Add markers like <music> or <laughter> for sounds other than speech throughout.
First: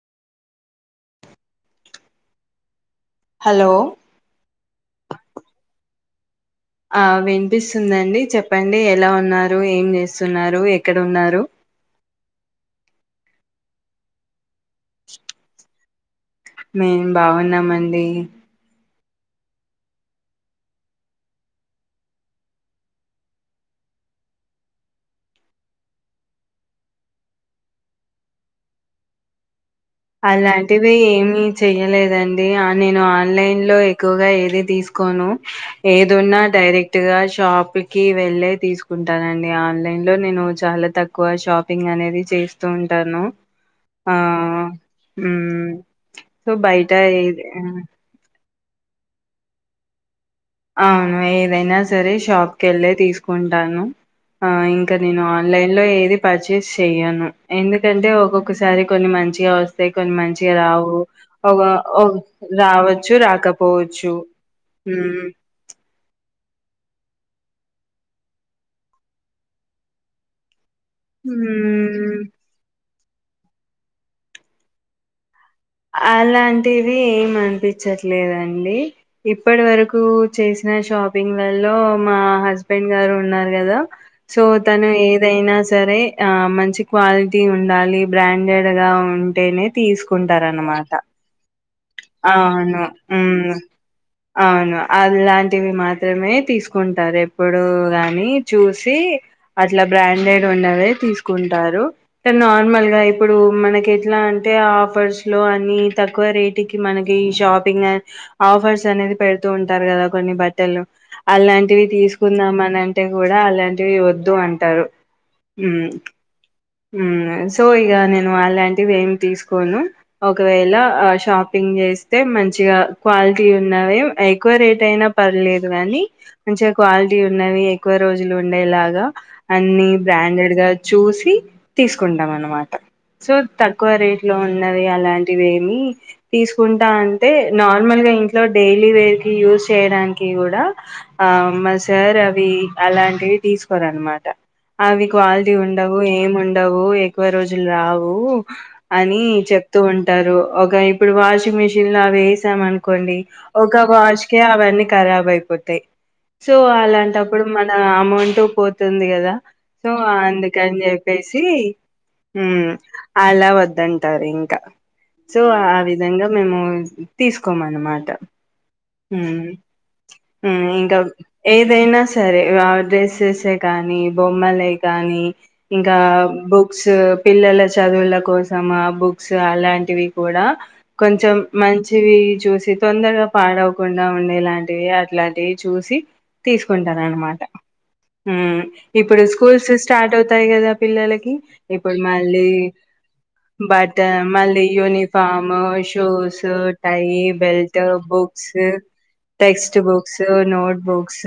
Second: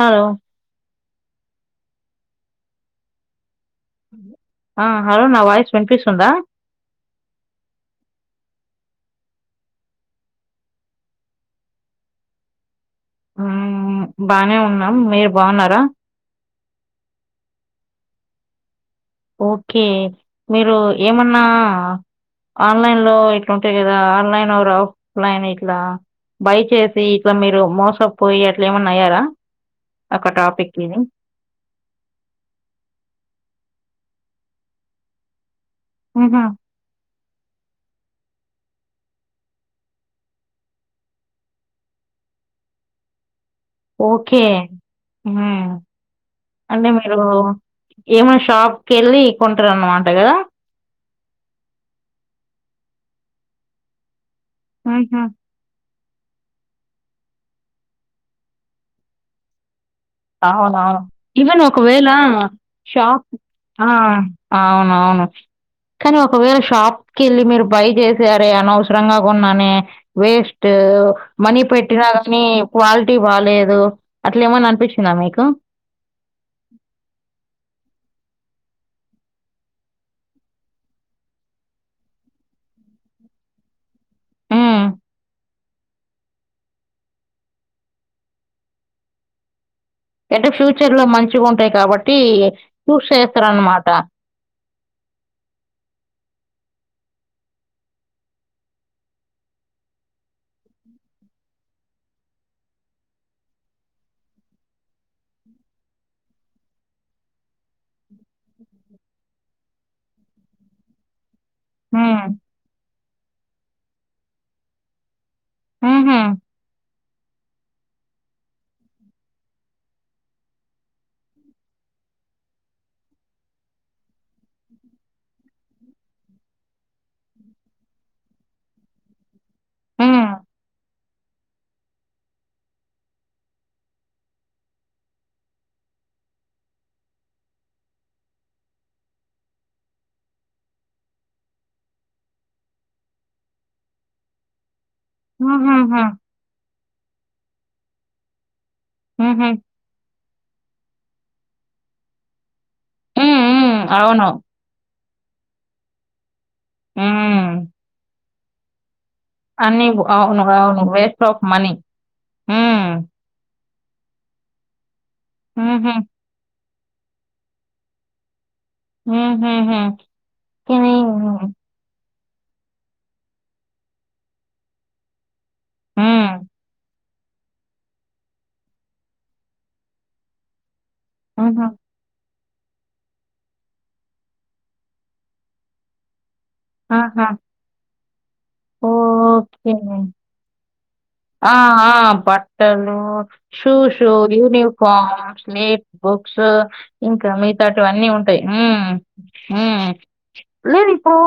Hello hello ఆ hello నా voice వినిపిస్తుందా ఆ వినిపిస్తుందండి చెప్పండి ఎలా ఉన్నారు, ఏం చేస్తున్నారు, ఎక్కడ ఉన్నారు. ఉమ్మ బానే ఉం న్నా మీరు బాగున్నారా. మేం బాగున్నామండీ. ఓకే మీరు ఏమన్నా ఆన్లైన్ లో ఇట్లుంటయి కదా ఆన్లైన్రు ఆర్ ఆఫ్లైన్ ఇట్లా, బై చేసి ఇట్లా మీరు మోస పోయి అట్ల ఏమన్నా అయ్యారా. ఒక టాపిక్ అలాంటివీ ఇది ఏమి చెయ్యలేదండీ అన్ నేను ఆన్లైన్ లో ఎక్ క్కువగా ఏది తీసుకోను. ఏదున్నా ఉహు డైరెక్ట్ గా షాప్ల కీ వెళ్ళే తీసుక్ కుంటానండి ఆన్లైన్ లో నేను చాలా తక్కువ షాపింగ్ అనేది చేస్తూ ఉంటాను. ఆ ఓకే. ఆ మ్మ్ సో అంటే బయట మీరు ఏది ఏమన్ షాప్ కెళ్ళీ కొంటరు అన్నమాట కదా అవును ఏదైనా సరే షాప్ కెళ్ళే తీసుకుంటాను. ఆ ఇంకా ఉహు నేను ఆన్లైన్ లో ఏది పర్చేస్ చెయను. ఎందుకంటే ఒక్కొక్కసారి కొన్ని మంచిగా వ అంటే కొన్ని మంచిగా అవునవును రావు. ఒక ఈవెన్ ఒకవేళ ఒక్ రావచ్చు షాప్ ఆ రాకపోవచ్చు. అవునవును కానీ ఒకవేళ షాప్కి వెళ్ళి మీరు బై చేసారే, అనవసరంగా కొన్నా వేస్ట్ ట్ మనీ పెట్టిన హ్మ్ గాని క్వాల్ టి బాలేదు అట్లే ఏమని అనిపించ అనిపించిందా మీకు అలాంటివి ఏం అనిపించట్లేదండి. ఇప్పటి వరకు చేసిన షాపింగ్లలో మా హస్బెండ్ గారు ఉన్నారు. కదా సో హ్మ్. తను ఏదైనా స సరే ఆ మంచి క్వాలిటీ ఉండాలి. బ్రాండెడ్ గా ఉంటేనే తీసు అంటే ఫ్యూచర్ లో మంచిగా ఉంటాయ్. అవును హ్మ్ అవును అలాంటివి మాత్రమే తీసుకు కుంటారు. ఎప్పుడు గాని చూసి అట్లా బ్రాండెడ్ ఉండవే తీసుకుంటారు. నార్మల్ గా ఇప్పుడు మనకి ఎట్లా అంటే ఆఫర్స్ లో అని తక్కువ రేట్ ఇటికి మనకి షాపింగ్ ఆఫర్స్ అనేది పెడుతూ ఉంటారు. కదా కొన్ని బట్టలు అలాంటివి హ్మ్. తీసుకుందాం. అని అంటే కూడా అలాంటి యే వద్దు అంటారు. హ్మ్ హుహు. హ్మ్ సో ఇగా నేను అలాంటివి ఏం తీసుకోను. ఒకవేళ షాపింగ్ చేస్తే మంచిగా క్వాలిటీ ఉన్నవే ఏక్ ఎక్కువ రేట్ అయినా పర్లేదు. కానీ మంచిగా క్వాలిటీ ఉన్నవి. ఎక్కువ రోజులు ఉండేలాగా అన్ని హ్మ్. బ్రాండెడ్ గా చూసి తీసుకుంటాం. అనమాట సో తక్కువ రేట్ లో ఉన్నవి. అలాంటివి ఏమి తీసుకుంటా అంటే నార్మల్గా ఇంట్లో డైలీ వేర్ కి యూస్ చేయడానికి కూడా ఆ మా సార్ అవి అలాంటివి తీసుకోర అనమాట అవి క్వాలిటీ ఉండవు. హుహుహు. ఏము ఉండవు అవు ఎక్కువ రోజులు రావు. అని హుహు. చెప్తూ ఉంటారు. ఒక ఇ ఇప్పుడు వాషింగ్ మిషన్ల అవి వేసాం. ఆన్ నుకోండి. హ్మ్. ఒక హ్మ్. వాష్ అవును. కే అవన్నీ ఖరాబ్ అయిపోతాయ్. సో అలాంటప్పుడు హ్మ్. మన అమౌంటు పోతుంది కదా అని అవును అవును వేస్కో హ్మ్ అలా వద్దంటారు. ఇంకా సో ఆ హుహు. విధంగా మేము తీసుకోమన్నమాట ఉం హుహుహు. ఉం కానీ ఇంకా ఏదైనా స సరే వావ్ డ్రెస్సెస్ కానీ బొమ్మలే కానీ ఇం కా హ్మ్. బుక్స్ పిల్లల చదువుల కోసం ఆ బుక్స్ అలాంటివి కూడా కొంచెం హుహు. మంచిది చుస్ తొందరగా పాడవకుండా ఉండేలాంటివి అట్లాంటివి చూసి తీసుకుంటాను ఆహా! అన్నమాట ఇప్పుడు ఓకే. స్కూల్స్ స్టార్ట్ అవుతాయి కదా పిల్లలకి ఆ ఆ ఇప్పుడు మళ్ళీ బట్టలు బట్ షూస్ మళ్ళీ యూనిఫార్మ్స్ యూనిఫామ్ నేట్ షూస్ బుక్స్ టై ఇంకా బెల్ట్ మిగతాటివన్నీ ఉంటాయి. బుక్స్ లేదు ఊమ్ టెక్స్ట్ బుక్స్ నోట్ ఊమ్ ఇప్పుడు బుక్స్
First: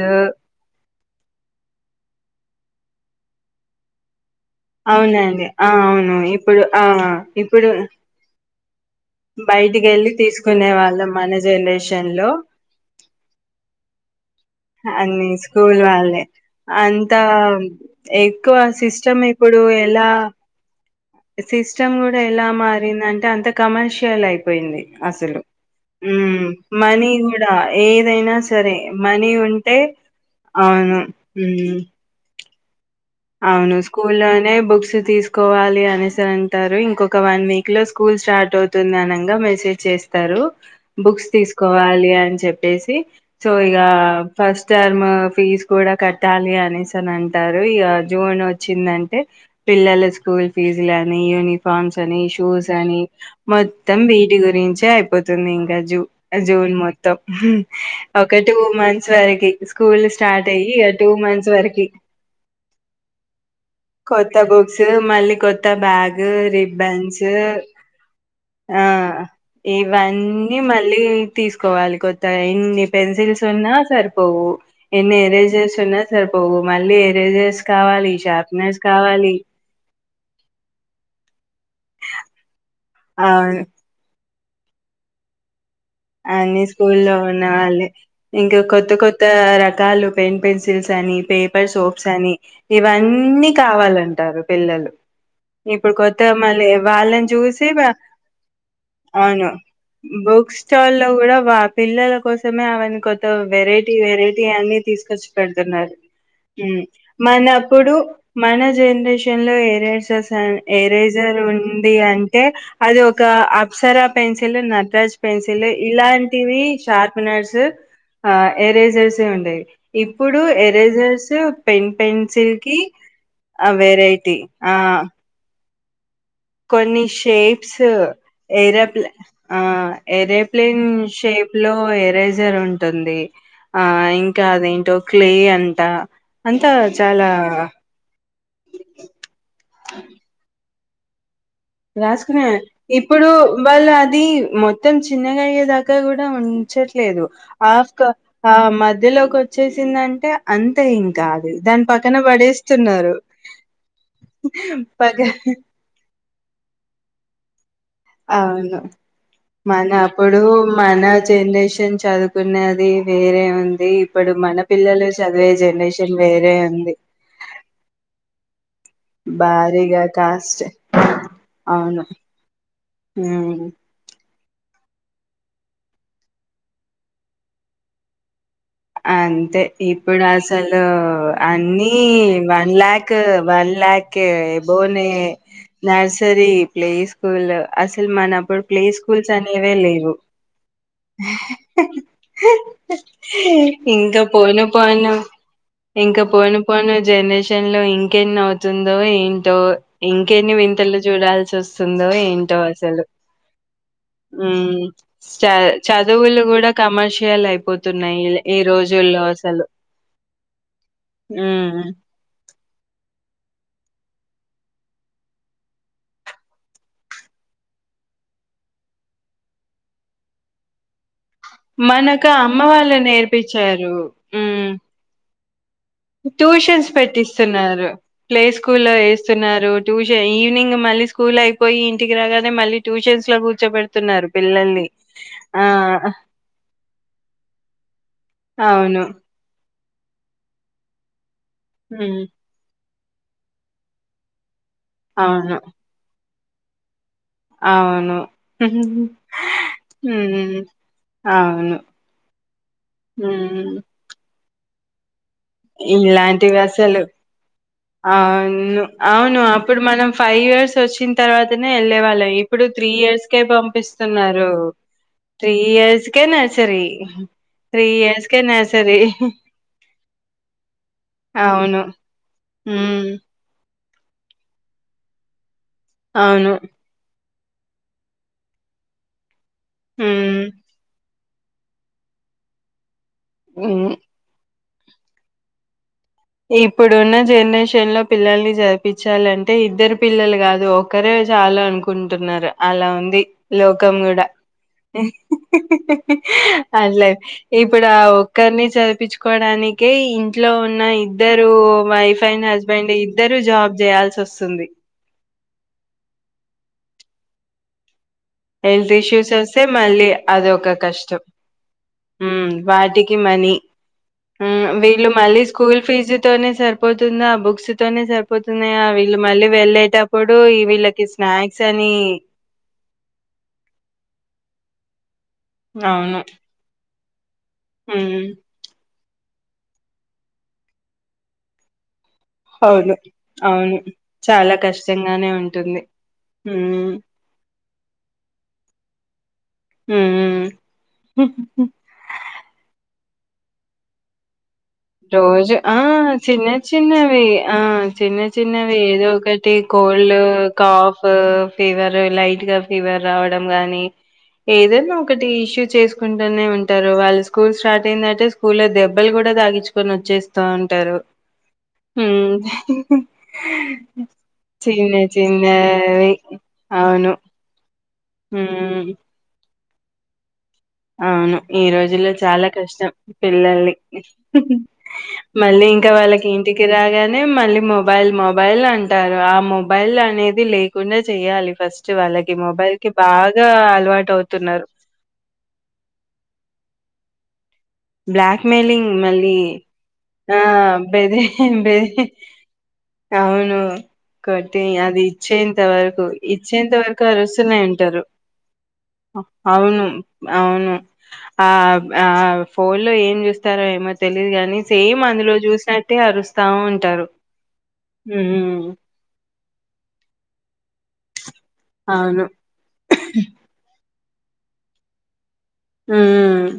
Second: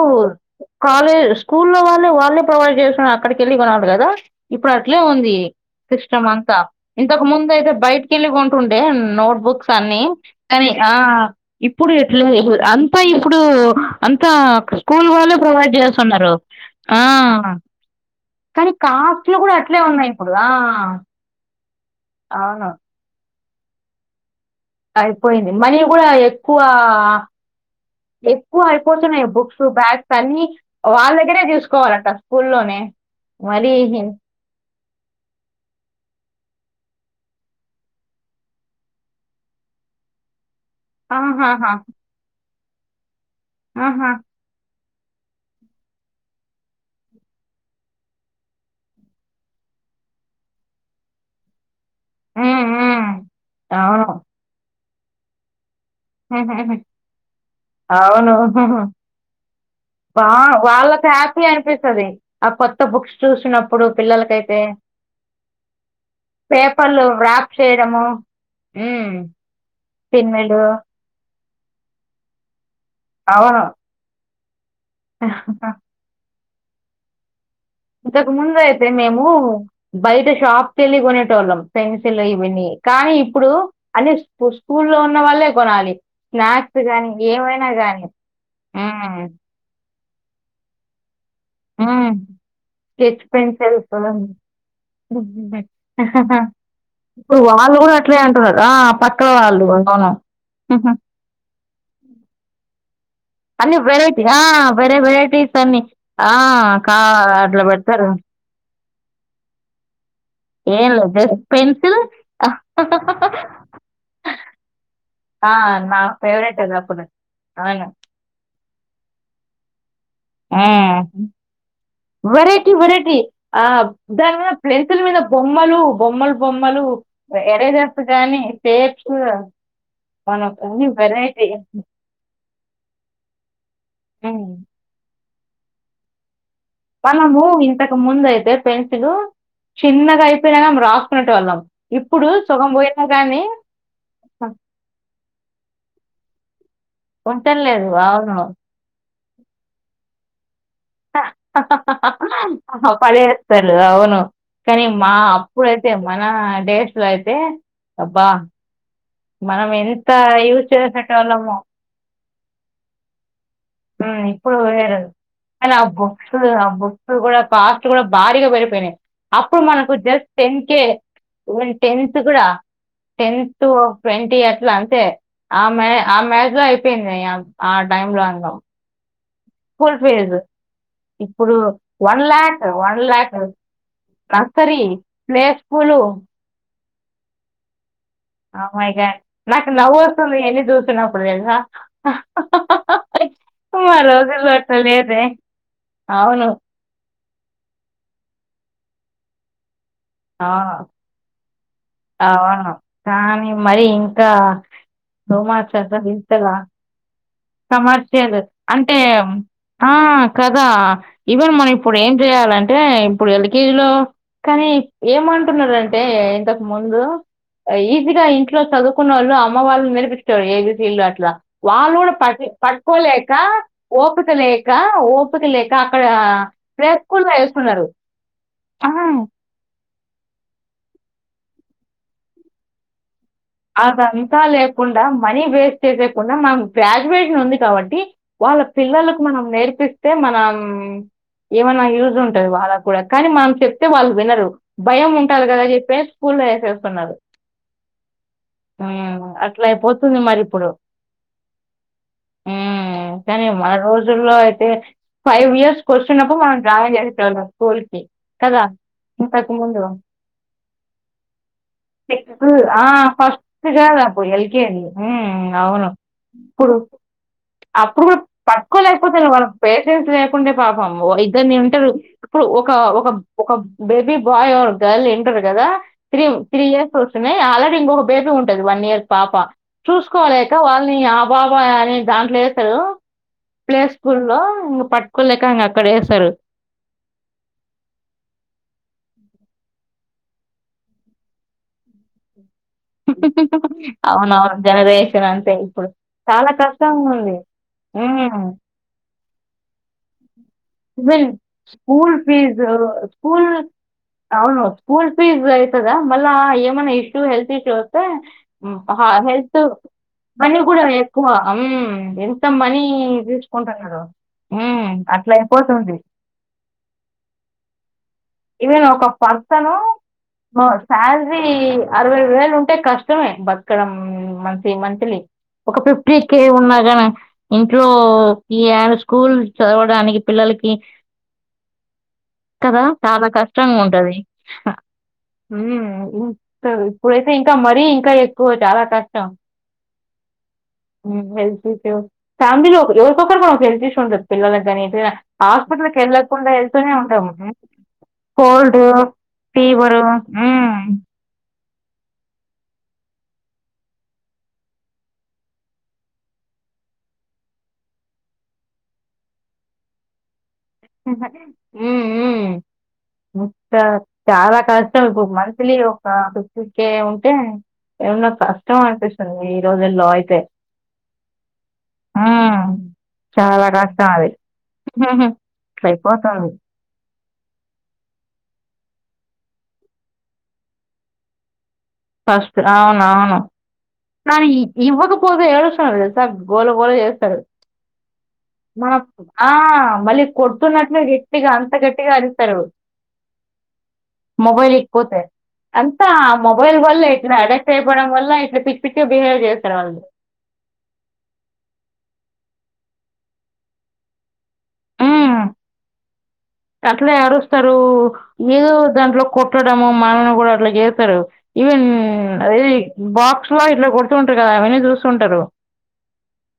కాలేజ్ స్కూల్లో వాళ్ళే వాళ్ళే ప్రొవైడ్ చేస్ అక్కడికి ఏళ్ళి కొనాలి కదా ఇప్పుడు అట్లే ఉంది అవునండి ఆ అవును సిస్టమ్ అంతా ఇప్పుడు ఆ ఇంతకు ముందు ఇప్పుడు అయితే బయటకేళ్ళి కొంటుండే నోట్బుక్స్ బయటికి అన్ని వెళ్ళి కానీ, తీసుకునే ఆ వాళ్ళం మన ఇప్పుడు జనరేషన్ ఇట్లే లో అంతా ఇప్పుడు అంతా స్కూల్ అన్ని వాళ్ళే ప్రొవైడ్ స్కూల్ వాళ్ళే చేస్తున్నారు. ఆ! అంత ఎక్కువ సిస్టమే తీయ కూడా అట్లే ఉన్నాయి ఇప్పుడు ఆ సి స్ స్టం కూడా ఎలా అవును. మారింది అంటే అంత కమర్షియల్ అయి అయిపోయింది మనీ కూడా ఎక్కువ మనీ కూడా ఏదైనా ఎక్కువ సరే అయిపోతున్నాయి. మనీ బుక్స్ ఉంటే బ్యాగ్స్ అన్ని అవును వాళ్ళ దగ్గరే హ్మ్ తీసుకోవాలంట స్కూల్లోనే మరీ అవును స్కూల్ లోనే బుక్స్ తీసుకోవాలి అనేసి అంటారు. ఇంకొక వన్ వీక్ లో స్కూల్ స్టార్ట్ అవుతుంది. అనంగా మెసేజ్ చేస్తారు. బుక్స్ ఆహాహా! తీసుకోవాలి అని చెప్పి చేసి సో ఇగా ఆహా! ఫస్ట్ టర్మ్ ఫీజ్ కూడా కట్టాలి. అనేసి అని అంటారు ఇగ జూన్ వచ్చిందంటే పిల్లల స్కూల్ ఫీజు లని యూని ఫామ్స్ అని హ్మ్. షూస్ అని హ్మ్. మొత్తం అవును. వీటి గురించి అయి పోతుంది ఇంకా జూన్ హుహుహు. మొత్తం ఒక టూ మంత్స్ వారకి వా వాళ్ళకి హ్యాప్పి అనిపిస్తాది ఆ కొత్త బుక్స్ చూసినప్పుడు కొత్త పిల్లలకైతే. బుక్స్ మళ్ళీ కొత్త బ్యాగు పేపర్లు రిబ్బన్స్ ర్యాప్ చేయడము. ఆ హ్మ్. ఇవన్నీ పిన్నులు. మళ్ళీ తీసుకోవాలి కొత్తగా ఎన్ని పెన్సిల్స్ ఉన్నా అవును. సరిపోవు ఎన్ని ఎరేజర్స్ ఉన్నా సరిపో పో మళ్ళీ ఏరెజర్స్ ఇంతకు ముందు అయితే మేము బయట షాప్కి వెళ్ళి కోనేటోళ్లం. పెన్సిల్ ఇవన్నీ కానీ ఇప్పుడు అవును అని ఇప్పుడు స్కూల్లో ఉన్న వాళ్ళే కొనాలి. అన్ని స్నాక్స్ కానీ స్కూల్లో ఏమైనా ఉన్నవాళ్ళే కానీ ఇంకా కొత్త కొత్త రకాలు పెన్ పెన్సిల్స్ అని పేపర్ సోప్స్ అని స్కెచ్ ఇవన్నీ పెన్సిల్స్ కావాలంటారు పిల్లలు ఇప్పుడు కొత్తగ మళ్ళి వాళ్ళని ఇప్పుడు చూసి వాళ్ళు వా కూడా అట్లే అంటున్నారు ఆ పక్కన అవును వాళ్ళు అవును బుక్స్ ఉహు. స్టాల్లో కూడా వా పిల్లల కోసమే <unintelligible> టో అన్ని వెరైటీ, ఆ వెరైటీ అన్ని వెరై తీసుకొచ్చి వెరైటీస్ అన్ని పెడుతున్నారు ఆ హ్ కా మన అట్లా అప్పుడు పెడతారు మన జనరేషన్ లో ఏరైజర్స్ <unintelligible> ఏం లేదు ఎరైజర్ జస్ట్ ఉంది పెన్సిల్ అంటే అది ఒక అప్సరా పెన్సిల్, నటరాజ్ ఆ పెన్సిల్ నా ఫేవరెట్ ఇలాంటివి అది అప్పుడు షార్పనర్స్ అవును ఎరైజర్స్ ఏ ఉండేవి. ఇప్పుడు ఆ! ఎరేజర్స్ పెన్ పెన్సిల్ వెరైటీ కి వెరైటీ. ఆ దాని వెరైటీ మీద ఆ పెన్సిల్ మీద బొమ్మలు, బొమ్మలు బొమ్మలు కొన్ని షేప్స్ ఎరేజర్స్ గానీ, టేప్స్ ఏరోప్లేన్ ఆ మనకు ఏరోప్లేన్ అన్ని వెరైటీ. షేప్ లో ఎరైజర్ ఉంటుంది ఆ ఇంకా హ్మ్. అదేంటో క్లే అంట అంతా చాలా మనము ఇంతకు ముందు అయితే పెన్సిల్ చిన్నగా అయిపోయిన రాసుకునేటోళ్ళం. ఇప్పుడు రాసుకునే సగం పోయినా ఇప్పుడు గానీ వాళ్ళు అది హ్మ్, మొత్తం చిన్నగా అయ్యేదాకా కూడా హ్ ఉంచట్లేదు ఉంటల్లేదు. ఆఫ్ గా అవును. ఆ మధ్యలో కు వచ్చేసిందంటే అంతే ఇంకా అది దాని పక్కన పడేస్తున్నారు పడేస్తరు అవును కానీ మా పక్క అప్పుడైతే మ డేసులో అయితే అబ్బా! అవును మనం మన ఎంత అప్పుడు యూజ్ మన చేసేటోళ్ళమో. జనరేషన్ చదువుకున్నది వేరే ఉంది, హ్మ్. ఇప్పుడు మన వేరు. పిల్లలు చదివే కానీ ఆ జనరేషన్ బుక్స్, వేరే ఉంది. రి పెరిగిపోయినయి అప్పుడు మనకు భారీగా జస్ట్ టెన్ కాస్ట్ కే అవును టెన్త్ కూడా టెన్త్ ఉమ్ నైంటీ అట్లా అంటే ఆమే ఆమేజ్ లో అయిపోయింది ఆ టైంలో అందం అన్ ఇప్పుడు అసలు ఆ ఇప్పుడు అన్నీ one lakh one lakh nursery, అబోనే play school. Nursery play school అస్ అమాయిగా నాకు లేవు నవ్వొస్తుంది ఇయన్ని చూస్తునప్పుడు తెల్సా ఇంకా పోను పోను ఇంకా అవును. పోను పోను జనరేషన్ లో ఇంకెన్నవు తుందో ఏంటో ఇంకెన్ని అవును. వింతలు చూడాల్సి వస్తుందో ఏంటో అవును అసలు కానీ మరి ఇంకా రోమాన్స్ అసలు చదువులు ఇంతలా కూడా కమర్ష్ యలు అయిపోతున్నాయి కమర్షియల్ అంటే రోజుల్లో అసలు. ఆ కదా ఈవెన్ మనం హ్మ్. ఇప్పుడు ఏం చెయాలంటే ఇప్పుడు ఎళి కీలో కానీ ఏమంటున్నరంటే ఇంతకు ముందు ఈజీగా ఇంట్లో చదువుకున్నోళ్ళు అమ్మ వాళ్ళు నేర్పిస్తారు ఏబీసీడ్లు అట్లా మనకా పట్కోలేక ఓపిక లేక ఒ ఓపికలే ట్యూషన్స్ పెట్టిస్తున్నారు ప్లే స్కూల్ లో వేస్తున్నారు ట్యూషన్ ఈవినింగ్ మళ్ళీ స్కూల్ అయిపోయి ఇంటికి రాగానే మళ్ళీ ట్యూషన్స్ అదంతా లేకుండా మనీ ఆ! వేస్ట్ చేసేకుండా మనం గ్రాడ్యుయేషన్ ఉంది కాబట్టి వాళ్ళ అవును. పిల్లలకు మనం నేర్పిస్ తె మనం ఏమన్నా యూజర్ హ్మ్. ఉంటది వాళ్ళక్ కూడా కానీ మనం చెప్తే వాళ్ళు వినరు భయం ఉంటాది అవును. కదా చెప్పే స్కూల్లో ఏసేస్తున్నారు అవును హ్మ్ ఉమ్ అట్లయిపోతుంది మరి ఇప్పుడు. అవును ఉమ్ కానీ మన హ్మ్ రోజుల్లో అయితే ఇయర్స్‌కొచ్చినప్పుడు మనం ఇలాంటివి జాయిన్ అసలు చేసేటోళ్ళం స్కూల్‌కి. కదా! అవును అవును అప్పుడు ఇంతకుముందు. మనం ఫైవ్ ఇయర్స్ వచ్చిన తర్వాతనే వెళ్ళే వాళ్ళం ఇప్పుడు త్రీ ఇయర్స్ ఫిఫ్త్ కాదు అప్పుడు ఎల్కేజీ ఉమ్ అవును ఇయర్స్‌కే ఇప్పుడు నర్సరీ. అప్పుడు కూడా ఇయర్స్‌కే నర్సరీ. పట్టుకోలేకపోతును వాళ్ళ పేషెన్ డే పాపమ్మో ఇద్దరిని అవును. ఉంటారు ఇప్పుడు ఒక ఒక హ్మ్. ఒక బేబీ బాయ్ అర్ గర్ల్ ఇంటరు కదా త్రి అవును. త్రీ ఇయర్స్ ఒస్ <unintelligible> పేర్ ఉంటది వన్ ఇయర్ పాప హ్మ్. చూసుకోలేక వాళ్ళని బాబా అని దాంట్లో వస్తారు ప్లే హ్మ్. స్కూల్ లో పట్కోలేక ఇంగ అక్కడ వేస్తారు ఇప్పుడున్న జనరేషన్ లో పిల్లల్ని చదివిపిచాలి అంటే ఇద్దరు పిల్లలు కాదు ఒక్కరే చాలు అనుకుంటున్నారు అలా ఉంది లోకం కూడా అవునవును జనరేషన్ అంతే ఇప్పుడు చాలా అట్లా కష్టంగా ఉంది ఇప్పుడు ఆ ఒక్కరిని ఈవెన్ చదిపించు కోడానినికి ఇ త్లోవున ఇద్దరు school wife and fee husband ఇద్దరు స్కూల్ జాబ్ చేయాల్సి అవును వస్తుంది స్కూల్ ఫీజ్ అవుతుద మళ్ళా ఏమనా ఇష్యూ హెల్త్ ఇష్యూ అే హెల్త్ ఇష్యూస్ హెల్త్ వస్తే మళ్ళీ అన్న అదొక కూడా కష్టం ఎక్కువ ఎంత ఉమ్ మనీ వాటికి మనీ తీసుకుంటున్నారు హ్మ్. వీళ్ళు అట్లా మళ్ళీ స్కూల్ అయిపోతుంది. ఫీజు తోనే సరిపోతుందా బుక్స్ తోనే సరిపో ఈవెన్ ఒక పర్సను ఈ వీళ్ళకి శాలరీ స్నాక్స్ అని అరవై వేలు ఉంటే కష్టమే బతకడం మంచి సి మంతలీ ఒక ఫిఫ్టీ అవును కే ఉన్నాగాని ఇంట్లో ఉమ్ ఈ స్కూల్ చదవడానికి పిల్లలకి అవును ఆ అవును కష్టంగా ఉంటది చాలా కష్టంగానే ఉంటుంది ఉమ్ ఉమ్ ఇప్పుడైతే ఇంకా మరి ఇంకా ఎక్కువ చాలా కష్టం ఉమ్ ఉమ్ వెళ్తుంటాం ఫ్యామిలీలో ఒకరు ఒకరికొకరికి సెల్ఫిష్ ఉంటది పిల్లలు అంటే కానీ ఏం చేయాలి రోజు ఆ హాస్పిటల్ కి వెళ్లకుండా చిన్న వెళ్తూనే చిన్నవి ఉంటావ్ ఆ చిన్న చిన్నవి ఏదో ఒకటి కోల్డ్ హ్మ్. కాఫ్ ఫీవర్ లైట్ గా ఫీవర్ రావడం గానీ ఏదైనా ఒకటి ఇష్యూ చేసుకుంటేనే ఉంటారు వాళ్ళ స్కూల్ స్టార్ట్ అయిందంటే స్కూల్లో దెబ్బలకు తకించుకుంటారు. కొనచేసి ఉమ్ ఉమ్. చాలా చిన్న కష్టం ఇప్పుడు మంత్లీ ఒక చిన్నవి ఫ్టీట్టి కే అవును. ఉంటే ఏవన్నా కష్టం హ్మ్ అనిపిస్తుంది రోజుల్లో అయితే అవును. ఈ రోజుల్లో చాలా హ్మ్. కష్టం చాలా పిల్లల్ని కష్టం అది. మా, మళ్లీ ఇంక వాళ్లకి ఇట్లయిపోతుంది ఇంటికి రాగానే, మళ్లీ మొబైల్ మొబైల్ అంటారు. ఆ మొబైల్ అనేది లేకుండా చేయాలి ఫస్ట్, వాళ్ళకి ఫస్ట్ మొబైల్ కి అవున అవును బాగా అలవాటు కానీ అవుతున్నారు. ఇవ్వకపోతే ఏడుస్తున్నారు తెలుసా, గోల గోల చేస్తారు, బ్లాక్మెయిలింగ్ మనం మళ్లీ ఆ! మళ్ళీ ఆ కొడుతున్నట్లు బెదిరి గట్టిగా అంత బెదిరి గట్టిగా అరుస్తారు. అవను కొట్టి మొబైల్ అది ఇవ్వకపోతే. ఇచ్చే ఇంతవరకు, అంతా ఆ ఇంత మొబైల్ వల్ల వరకు ఇట్లా అరుస్తునే అడిక్ట్ వింటారు. అయిపోవడం వల్ల ఇట్లా పిచ్చి పిచ్చిగా బిహేవ్ చేస్తారు అవును వాళ్ళు. అవును ఆ ఆ, ఫోన్లో ఏం చూస్తారో ఏమో తెలియదు కానీ సేమ్ అందులో చూసినట్టు అరుస్తా, ఉంటారు. అట్లనే అరుస్తారు హ్మ్. ఏదో దాంట్లో కొట్టడము మనల్ని కూడా అట్లా చే, ఈవన్ అవును. అది బాక్స్ లా ఇట్లా కో, కొట్టుకుంటూ ఉంటారు కదా అవన్నీ చూస్తుంటారు., ఉహు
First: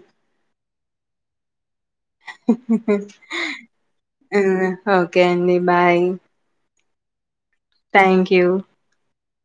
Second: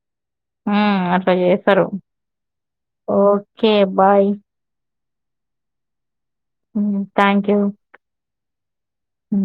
ఉమ్ అట్లా చేస్త, స్తారు ఓకే బాయ్, ఓకే అండి బాయ్ ఉహు థాంక్స్, థ్యాంక్యూ ఉ